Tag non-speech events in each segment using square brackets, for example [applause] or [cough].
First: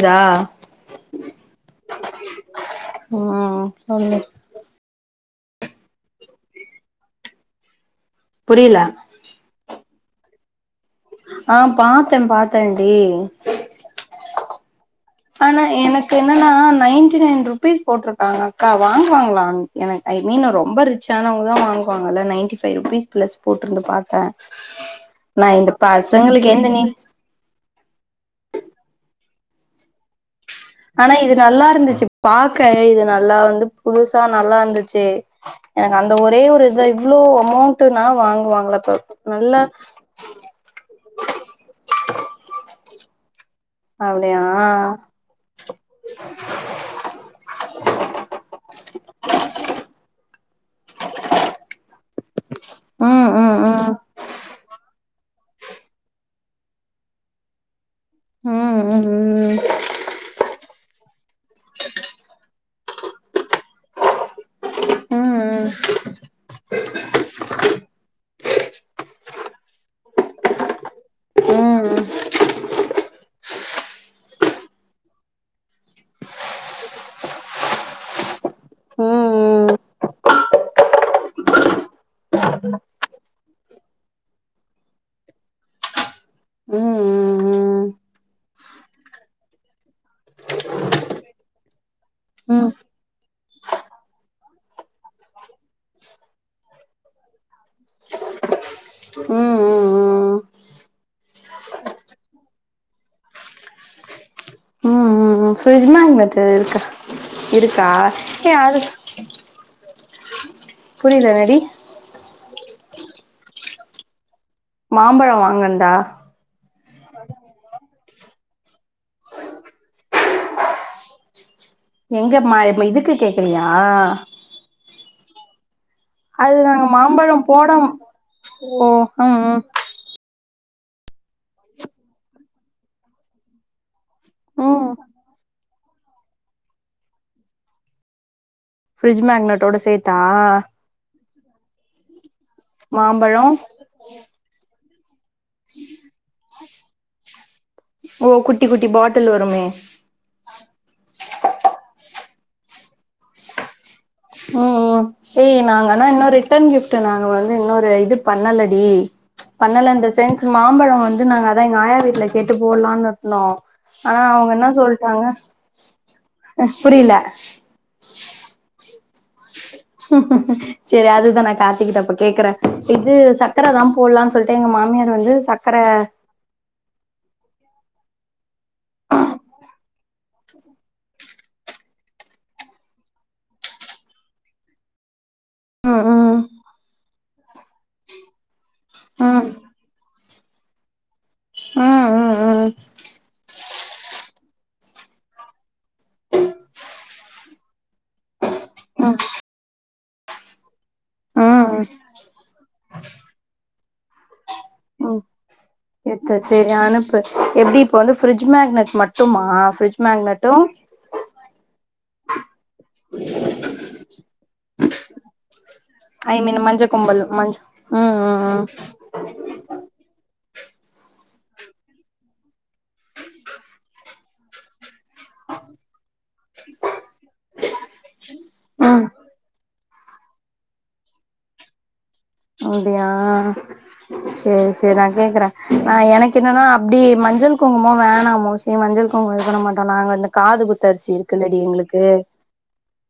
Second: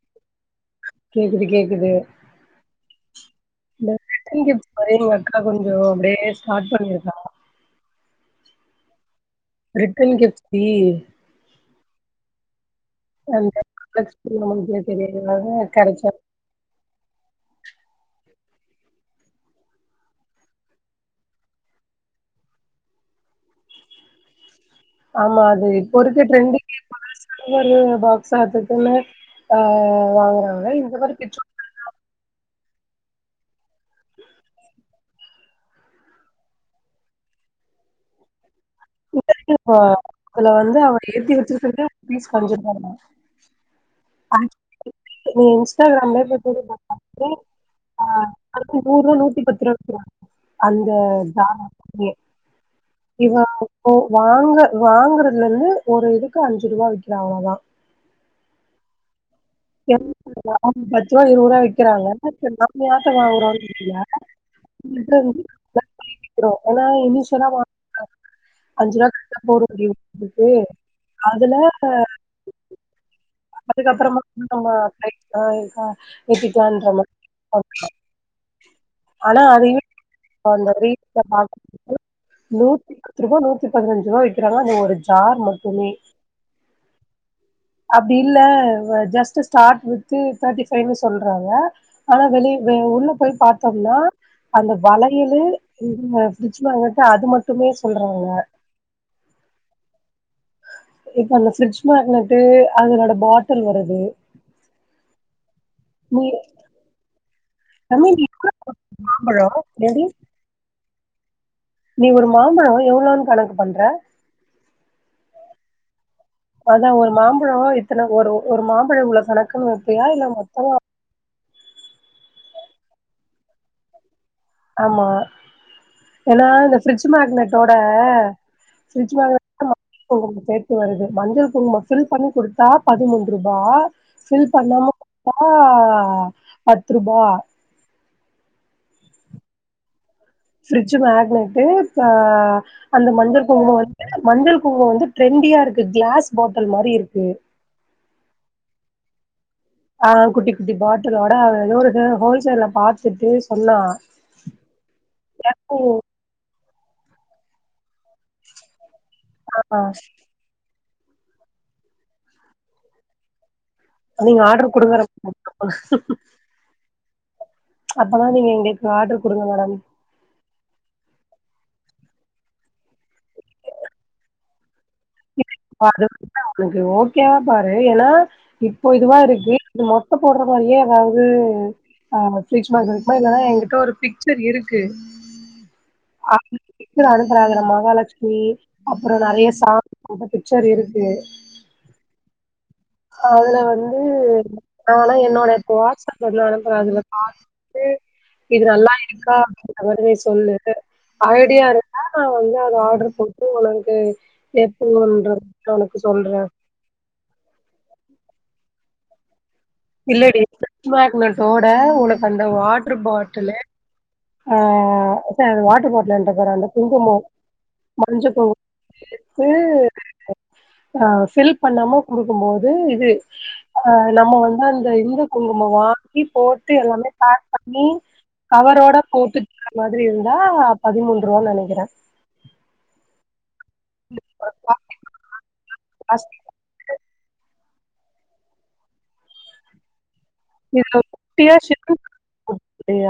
இரா கேக்குது கேக்குது உ இந்த அக்கா நீங்க ஒரே மாரிதா கொஞ்சோ அப்டியே ஸ்டார்ட் பண்ணிருக்கா புரில ரிட்டன் கிஃப்ட் தி ஆ பாத்தே பாத்தே டி கட்ச் மினிமம் திய ஆனா எனக்குனு நைன்டி நைன் ருபீஸ் போட்ருக்காங்க அக்கா வாங்குவாங்கள எனக்கு ஐ மீன் ரொம்ப ரி ச்சானவுங்க தா வாங்குவாங்கல்ல நைன்டி ஃபைவ்ரூபீஸ் ப்ளஸ் போட்ருந்து பாத்தே ஆமா நா அது இந்த இப்ப இருக்க பசங்களுக்கு எந்த ட்ரெண்டிங்கே நீ இப்ப தா கையோடு இதுனு பாக்ஸா அது இதுனு ஆ வாங்கறாங்க ஆனா இது நல்லா இருந்துச்சு பாக்க இது நல்லா வந்து புதுசா நல்லா இருந்துச்சு எனக்கு அந்த ஒரே ஒரு இத இவ்ளோ அமௌண்ட்ன்னா வாங்குவாங்களா இப்ப முதலிது நல்லா ஆ அதுல வந்து அவரு ஏத்தி வச்சிருக்கது பீஸ் கங்கு அஞ்சு ரூபா தான் அப்டியா நீ இன்ஸ்டாகிராம்ல போய் பாத்தே ஆ அது நூறு நூத்தி பத்து ரூவா விக்கிறா அந்த ஜாமானயே ம் ம் ம் வாங்க வாங்கறதுல இருந்து ஒரு இதுக்கு அஞ்சு ரூபா வக்கிற அவ்ளோ தா ம் ம் ம் எரநூத்தி [inaudible] பத்து ரூபா இருபது ரூபா விற்கிறாங்க நாம யார்ட வாங்குறோனு இருக்குல [inaudible] விக்கிறோ ஏனா இனிஷியல்லா வா ங்க அஞ்சு ரூவா கெடச்சா போதுனு இருக்குது அதுல அதுக்கப்பறமா ஆமா கரெக்ட்டு தா கா ஏத்திகிலா ன்ற மாரி ஆனா அதையு அந்த வீட்ல பாக்குறதுக்கு நூத்தி பத்து ரூபாய் நூத்தி பதினஞ்சு ரூபாய் வக்கிறாங்க அது ஒரு ஜார் மட்டுமே ஃப்ரிட்ஜ் அப்டி இல்ல ஜஸ் ஸ்டார்ட் வித்து தேர்ட்டி ஃபைவ்ன்னு சொல்றாங்க ஆனா வெளியவே உள்ள போய் பாத்தோம்னா அந்த வளையல இந்த ஃபிரிட்ஜ் மெக்னெட்டு அது மட்டுமே சொல்றாங்க ம் ம் ம் இப்ப அந்த ஃபிரிட்ஜ் மெக்னட்டு அதனோட பாட்டில் வருது ம் ஃப்ரிட்ஜ் மெக்னெட்டா இருக்கா இருக்கா நம்ம ஏ இதுக்குள்ள அது போட்ருக்கோ மாம்பழோ ஏன்டி புரில என்னடி நீ ஒரு மாம்பழோ எவ்ளோனு கணக்கு பண்ற மாம்பழம் வாங்கன்தா அதான் ஒரு மாம்பழம் இத்தனை அதான் ஒரு மாம்பழம் இத்தன ஒரு ஒரு மாம்பழம் இவளோ கணக்குன்னு வெப்பிங்களா இல்ல மொத்தமா எங்க மா இதுக்கு கேக்குறியா ஆமா ஏன்னா அது இந்த நாங்க ஃபரிட்ஜ் மாம்பழம் போட மேங்க்னெட்டோட ஓ ஃபரிட்ஜ் மேங்க் ம் ம் ம் கொஞ்சம் சேத்து வருது மஞ்சள் குங்குமம் ஃபில் பண்ணி குடுத்தா பதிமூன்னு ரூபா ஃபில் ம் பண்ணாம குடுத்தா பத்து ரூபா ஃப்ரிட்ஜ் மேங்க்னட்டோட சேத்தா ஃபிர்ஜ மேக்னட்டு ப அந்த மஞ்சள் மாம்பழம் குங்குமம் வந்து மஞ்சள் குங்குமம் வந்து ட்ரெண்டியா இருக்கு கிளாஸ் பாட்டல் மாறி இருக்கு ஓ குட்டி குட்டி பாட்டில் வருமே ஆ குட்டி குட்டி பாட்டலோட அவ ஏதோ ஒரு ஹோல்சேல்ல பாத்துட்டு சொன்னா ம் ம் ஏய் நாங்களா இன்னொரு ரிட்டன் கிப்ட் நாங்க வந்து இன்னொரு இது பண்ணலடி ஆ பண்ணல இன் தெ சென் மாம்பழம் வந்து நாங்க அதான் எங்க ஆயா வீட்டுல கேட்டு போடலாம்னு இருந்தோம் ஆ நீங்க அவங்க என்னா ஆர்டர் குடுங்க சொல்லிட்டாங்க புரியல அப்போதான் நீங்க எங்களுக்கு ஆர்டர் குடுங்க மேடம் ஹ சரி அதுதான் நான் கார்த்திகிட்டப்ப கேக்குறேன் இது சக்கர தான் போடலான்னு சொல்லிட்டு எங்க மாமியார் வந்து சக்கர உனக்கு ஓகேவா பாரு ஏன்னா இப்போ இதுவா இருக்கு இது மொ இப்ப போடுற மாதிரியே ஏதாவது ஆ [inaudible] மார்கெட் இல்லனா எங்கிட்ட ஒரு பிக்சர் இருக்கு ம் ம் [inaudible] அனுப்புறாங்க மகாலட்சுமி அப்புறம் ம் நிறைய சா அப்ப பிக்சர் இருக்கு ம் ம் ம் ம் அதுல வந்து நானா என்னோட இப்ப வாட்ஸ்அப் எல அனுப்புறேன் அதுல கால் இது நல்லா இருக்கா அப்படின்றமாறி நீ சொல்லு ஐடியா ம் இருந்தா நான் வந்து அத ஆர்டர் போட்டு உனக்கு ம் எப்டிங்கன்றது எத்த சரி அனுப்பு எப்படி இப்ப வந்து ஃபிரிட்ஜ் மேக்னட் மட்டுமா ஃபரிட் இல்லடி ஃபிரிட்ஜ் மேக்னட்டோட உனக்கு அந்த வாட்டரு பாட்டிலு ஆ சார் வா போடலன்ற ஐ பாரு மீன் அந்த மஞ்ச கும்பல் குங்குமம் மஞ்ச ம் மஞ்ச ம் குங்குமம் ம் ம் ஆ ஃபில் பண்ணாம குடுக்கும் போது இது ஆ நம்ம வந்து அந்த இந்த குங்குமம் வாங்கி போட்டு எல்லாமே பேக் பண்ணி கவரோட ம் போட்டுக்கரா மாதிரி இருந்தா பதிமூணு ரூவான்னு நினைக்கிறேன் அப்படியா சேரி சேரி நா கேக்குறேன் நா எனக்கு என்னன்னா அப்படி மஞ்சள் குங்குமோ வேணா மோஸ்ட்லி மஞ்சள் குங்கும் இது பண்ண மாட்டோம் நாங்க வந்து காது இதுல குத்தரிசி குட்டியா இருக்குல்லடி ஷிப்பிங் எங்களுக்கு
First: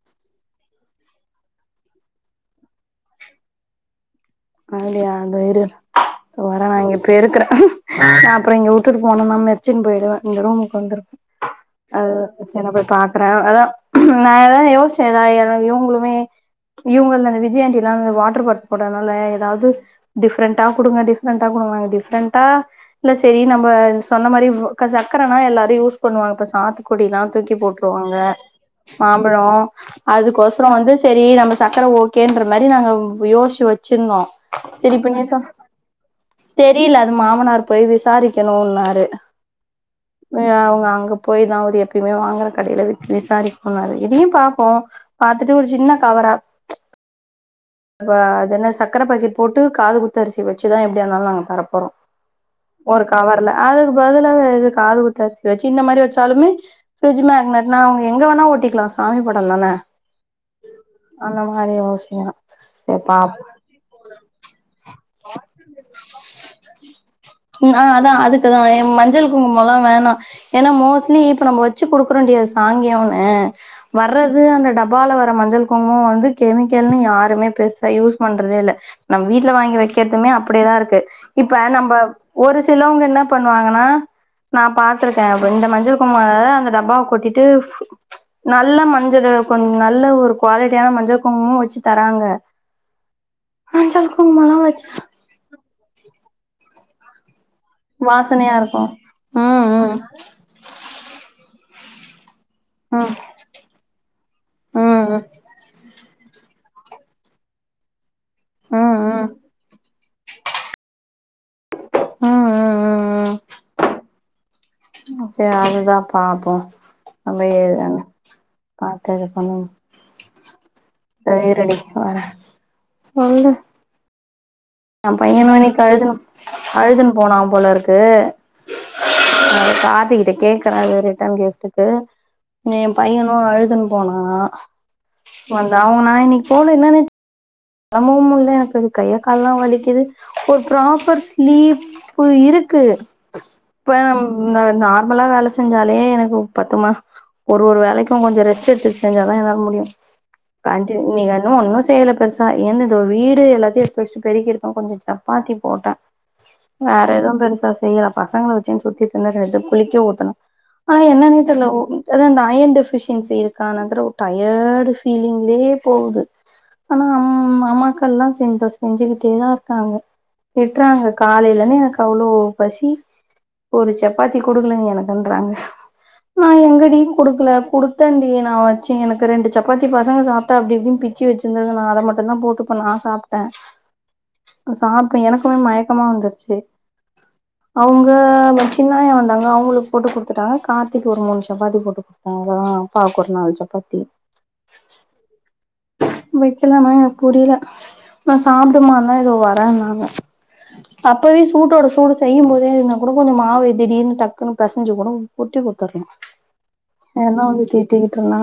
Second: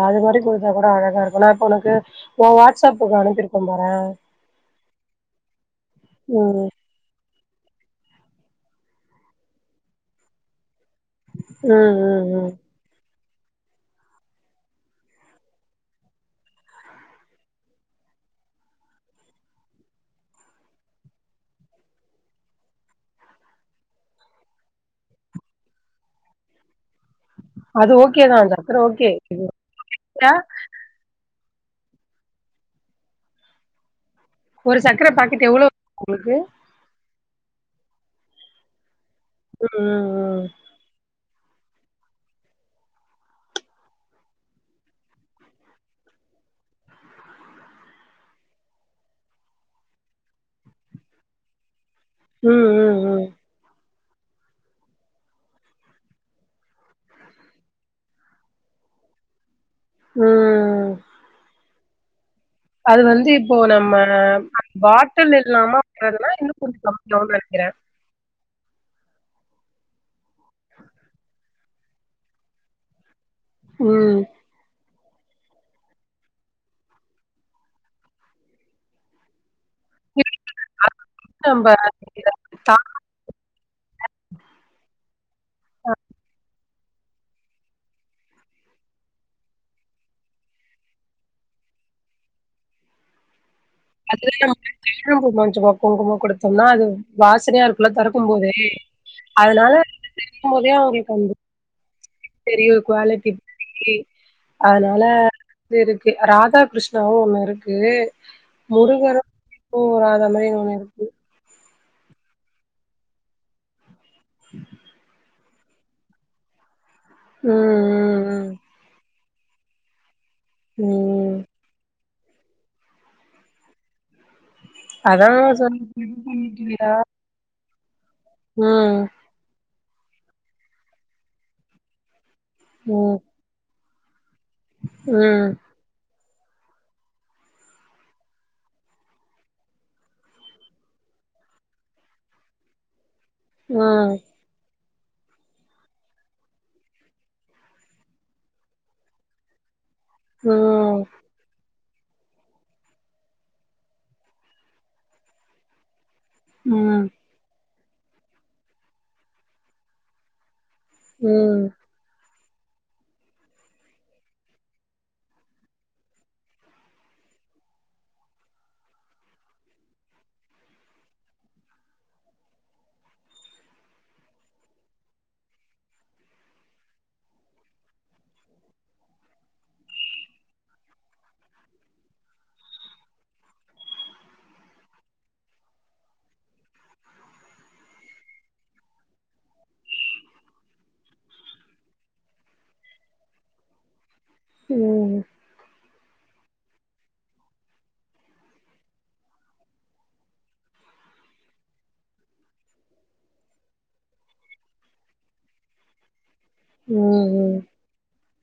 அது மாதிரி குடுத்தா கூட அழகா இருக்கும் நா இப்ப உனக்கு உ வாடஸ்அப்புக்கு அனுப்பிருக்கேன் பாறேன் அப்படியா தோ இரு ம் [unintelligible] பெருக்குறேன் அப்புறம் நா இங்க உட்டுட்டு போன நா மெரிச்சின்னு போயிடுவேன் இந்த ரூமுக்கு வந்திரும் ம் ம் அதுதா ம் சரி நா போய் பாக் அதான் நான் அதான் யோசிச்சேன் நா ஏதா இவங்களுமே இவங்கல அந்த விஜயாண்டி எல்லாம் அந்த அந்த வாட்டர் பாட்டல் போட்டதுனால அதாவது டிஃப்ரெண்டா குடுங்க டிஃப்ரெண்ட்டா குடுங்கான்னாங்க டிஃப்ரெண்ட்டா இல்ல சரி நம்ம சொன்ன மாரி சக்கரனா எல்லாரும் யூஸ் பண்ணுவாங்க இப்ப சாத்து குடில்லா தூக்கி அது போட்டுருவாங்க ஓகே தா சக்கர ஓகே மாம்பழம் இல்ல அதுக்கோசம் அப்ரோ வந்து சரி நம்ம சக்கர ஓகேன்ற மாரி நாங்க யோசிச்சு வச்சிருந்தோ ஒரு சர்க்கர பாக்கெட் எவ்ளோ உங்களுக்கு தெரியல அது மாமனார் போய் விசாரிக்கணும்ன்னாரு ம் அவுங்க அங்க போய் தா அவர் எப்பயுமே வாங்குற கடையில வி விசாரிக்க சொன்ணாரு இதையும் பாப்போம் பாத்துட்டு ஒரு சின்ன கவரா அப்ப அது என்ன சக்கர பாக்கெட் போட்டு காது குத்து அரிசி வச்சுதா எப்படியாருந்தாலும் நாங்க தரப்போறோம் ம் ஒரு ம் ம் கவர்ல அதுக்கு பதிலாக இது காது குத்தரிசி வச்சு இந்த மாரி வச்சாலுமே ஃப்ரி்ட்ஜ் மேக்னட்னா அவுங்க எங்க வேணா ஒட்டிக்கலா சாமி படம்தானே ம் ம் அந்த மாரி அவசியம் அது வந்து இப்போ நம்ம பாட்டல் இல்லாம வர்றதுனா இன்னும் கொஞ்சோ கம்மி ஆகுனு நெனைக்கிறேன் நா அதுக்குதான் என் மஞ்சள் குங்குமல்லா வேணாம் ஏன்னா மோஸ்ட்லி இப்ப நம்ம வச்சு குடுக்குரோன்டி அது சாங்கியம் அ ம் வர்றது அந்த டப்பால வர மஞ்சள் குங்குமம் வந்து கெமிக்கல்னு யாரு மே பெருசா யூஸ் பண்றதே இல்ல நம்ம வீட்ல வாங்கி வைக்க வைக்கதுமே அப்படியேதா இருக்கு இதுக்கு இப்ப நம்ம ஒரு சிலவங்க என்ன பண்ணுவாங்கன்னா நான் பாத்திருக்கேன் அப்ப இந்த மஞ்சள் கும்குமம் அந்த டப்பாவ கொட்டிட்டு நல்ல மஞ்சள் கொஞ்ச நல்ல ஒரு குவாலிட்டியான மஞ்சள் குங்குமம் வச்சு தராங்க மஞ்சள் குங்குமல்லா வச்சு அதுல கொஞ்சமா குங்குமம் குடுத்தோம்னா அது வாசனையா இருக்கு திறக்கும் போதே வாசனையா இருக்கு ம் அதனால ம் த போதே அவங்களுக்கு அந்த சரியா ம் குவாலிட்டி ம் அதனால ம் வ இருக்கு ராத கிருஷ்ணாவும் ஒண்ணு இருக்கு ம் ம் [unintelligible] அத மாதிரி ஒண்ணு இருக்கு ம் ம் ம் ம் ம் சரி அதுதா பாப்போம் அ ம் ம் பாத்தது பண்ண ம் தைரணி வர சொல்லு ந அதா பையன் சொல் மணிக்கு ம் அழுதுனு அழுதுனு போனா போல இருக்கு ம் அ [unintelligible] கிட்ட கேக்குறேன் ரிட்டன் கூப்ட்டுட்டு என் ம் பையனும் அழுது போனா ம் நான் இன்னைக்கு போல என்னன்னு சமூகம்ல எனக்கு அது கைக்கால்லாம் வலிக்குது ஒரு ப்ராப்பர் ஸ்லீப் இப்ப இருக்கு ப ம் நார்மலா வேல செஞ்சாலே எனக்கு பத்துமா ஒரு ஒரு வேலைக்கும் கொஞ்சோ ரெஸ்ட் எடுத்து செஞ்சா தான் என்னால முடியும் ம் நீ இன்னும் ஒன்னும் செயல பெருசா என்னதோ வீடு எல்லாத்தையும் ஃப்ர்ஸ்ட் பெருக்கிட்டு தா கொஞ்சோ சப்பாத்தி போட்டன் வேற ம் எதுவும் பெருசா செய்யல பசங்கள வச்சுன்னு சுத்தி தின்னத்து குளிக்க ஊத்தணும் அது என்னன்னே தெர்ல ம் [unintelligible] அதா அந்த அயன் டெஃபிஷியன்சி இருக்கா என்னன் தெர்ல ஒரு டயடு ஃபீலிங்லே போகுது ஆனா மக்கள்லா சேந்து செஞ்சுக்கிட்டே தா இருக்காங்க ட்றாங்க காலைலர்ந்து எனக்கு அவ்ளோ பசி ஒரு சப்பாத்தி குடுக்கலங்க எனக்குன்றாங்க நா எங்கடி குடுக்கல குடுத்தன்டி நா வச்சே எனக்கு ரெண்டு சப்பாத்தி பசங்க சாப்ட்டா அப்டி இப்டின் பி ச்சி வெச்சிருந்தது நா அத மட்டு தா போட்டு இப்ப நா சாப்ட்டே நா சாப்ட்டே எனக்குமே மயக்கமா வந்துர்ச்சு அவுங்க எ சின்னாயா வந்தாங்ளா அவுங்ளுக் போட்டு குடுத்துட்டே கார்த்திக்கு ஒரு மூணு சப்பாத்தி போட்டு குடி த்தாங்களா அப்பாவ்க்கு ஒரு நாலு சப்பாத்தி ம் என்னனே எனக் புரியில நீ சாப்டுமான்ன இதுக வரேன்னாங்க அப்பவே சூட்டோட சூடு செய்யும் போதே இதுனா கூட கொஞ்ச மாவு திடீர்னு டக்குனு பெசஞ்சு கூட உருட்டி குடுத்தர்ணு ம் என்ன தா ம் வந்து திட்டிக்கிட்ருந்தா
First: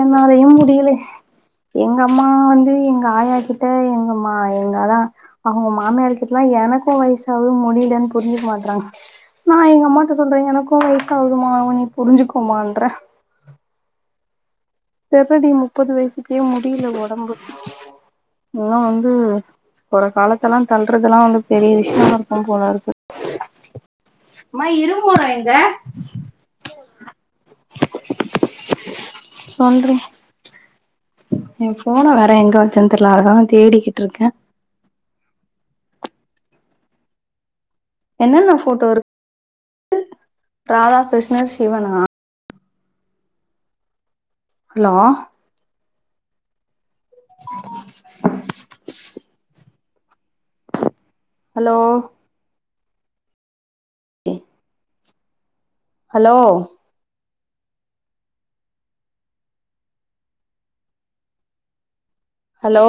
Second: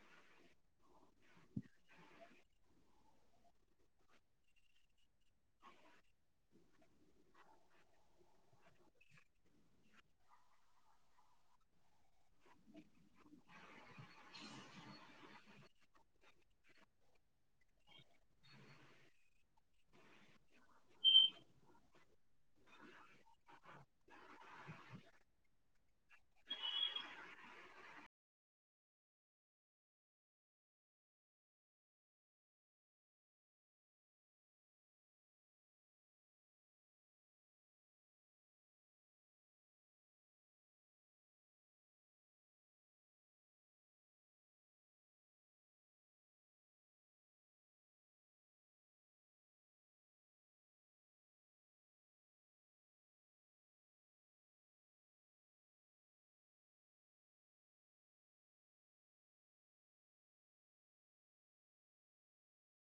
என்னாலயு முடியில எங்க அம்மா வந்து எங்க ஆயா கிட்ட எங்கம்மா என்னதா அவுங்க மாமியார்கிட்டலா எனக்கு வயசாவ்து முடியிலன் புரிஞ்சுக்க மாட்றாங்க நா எங்கம்மாட்ட சொல்றே எனக்கு வய்சாகுதுமா நீ புரிஞ்சிக்கோமான்ற தேட்டிடி முப்பது வய்சுக்கே முடியில ஒடம்பு இன்னு வந்து கொற காலத்தெல்லா தள்றதுல்லா வந்து பெரிய விஷ்யமா இருக்கு போலருக்கு அம்மா இருரும்பறங்க சொல்றி இவ ஃபோன வேற எங்க வெச்சன் தெர்ல அத தா நா தேடிக்கிட்ருக்கே என்னன்ன ஃபோட்டோ இருக்கு ராதாகிருஷ்ணர், சிவனா ஹலோ ஹலோ இ ஹலோ ஹலோ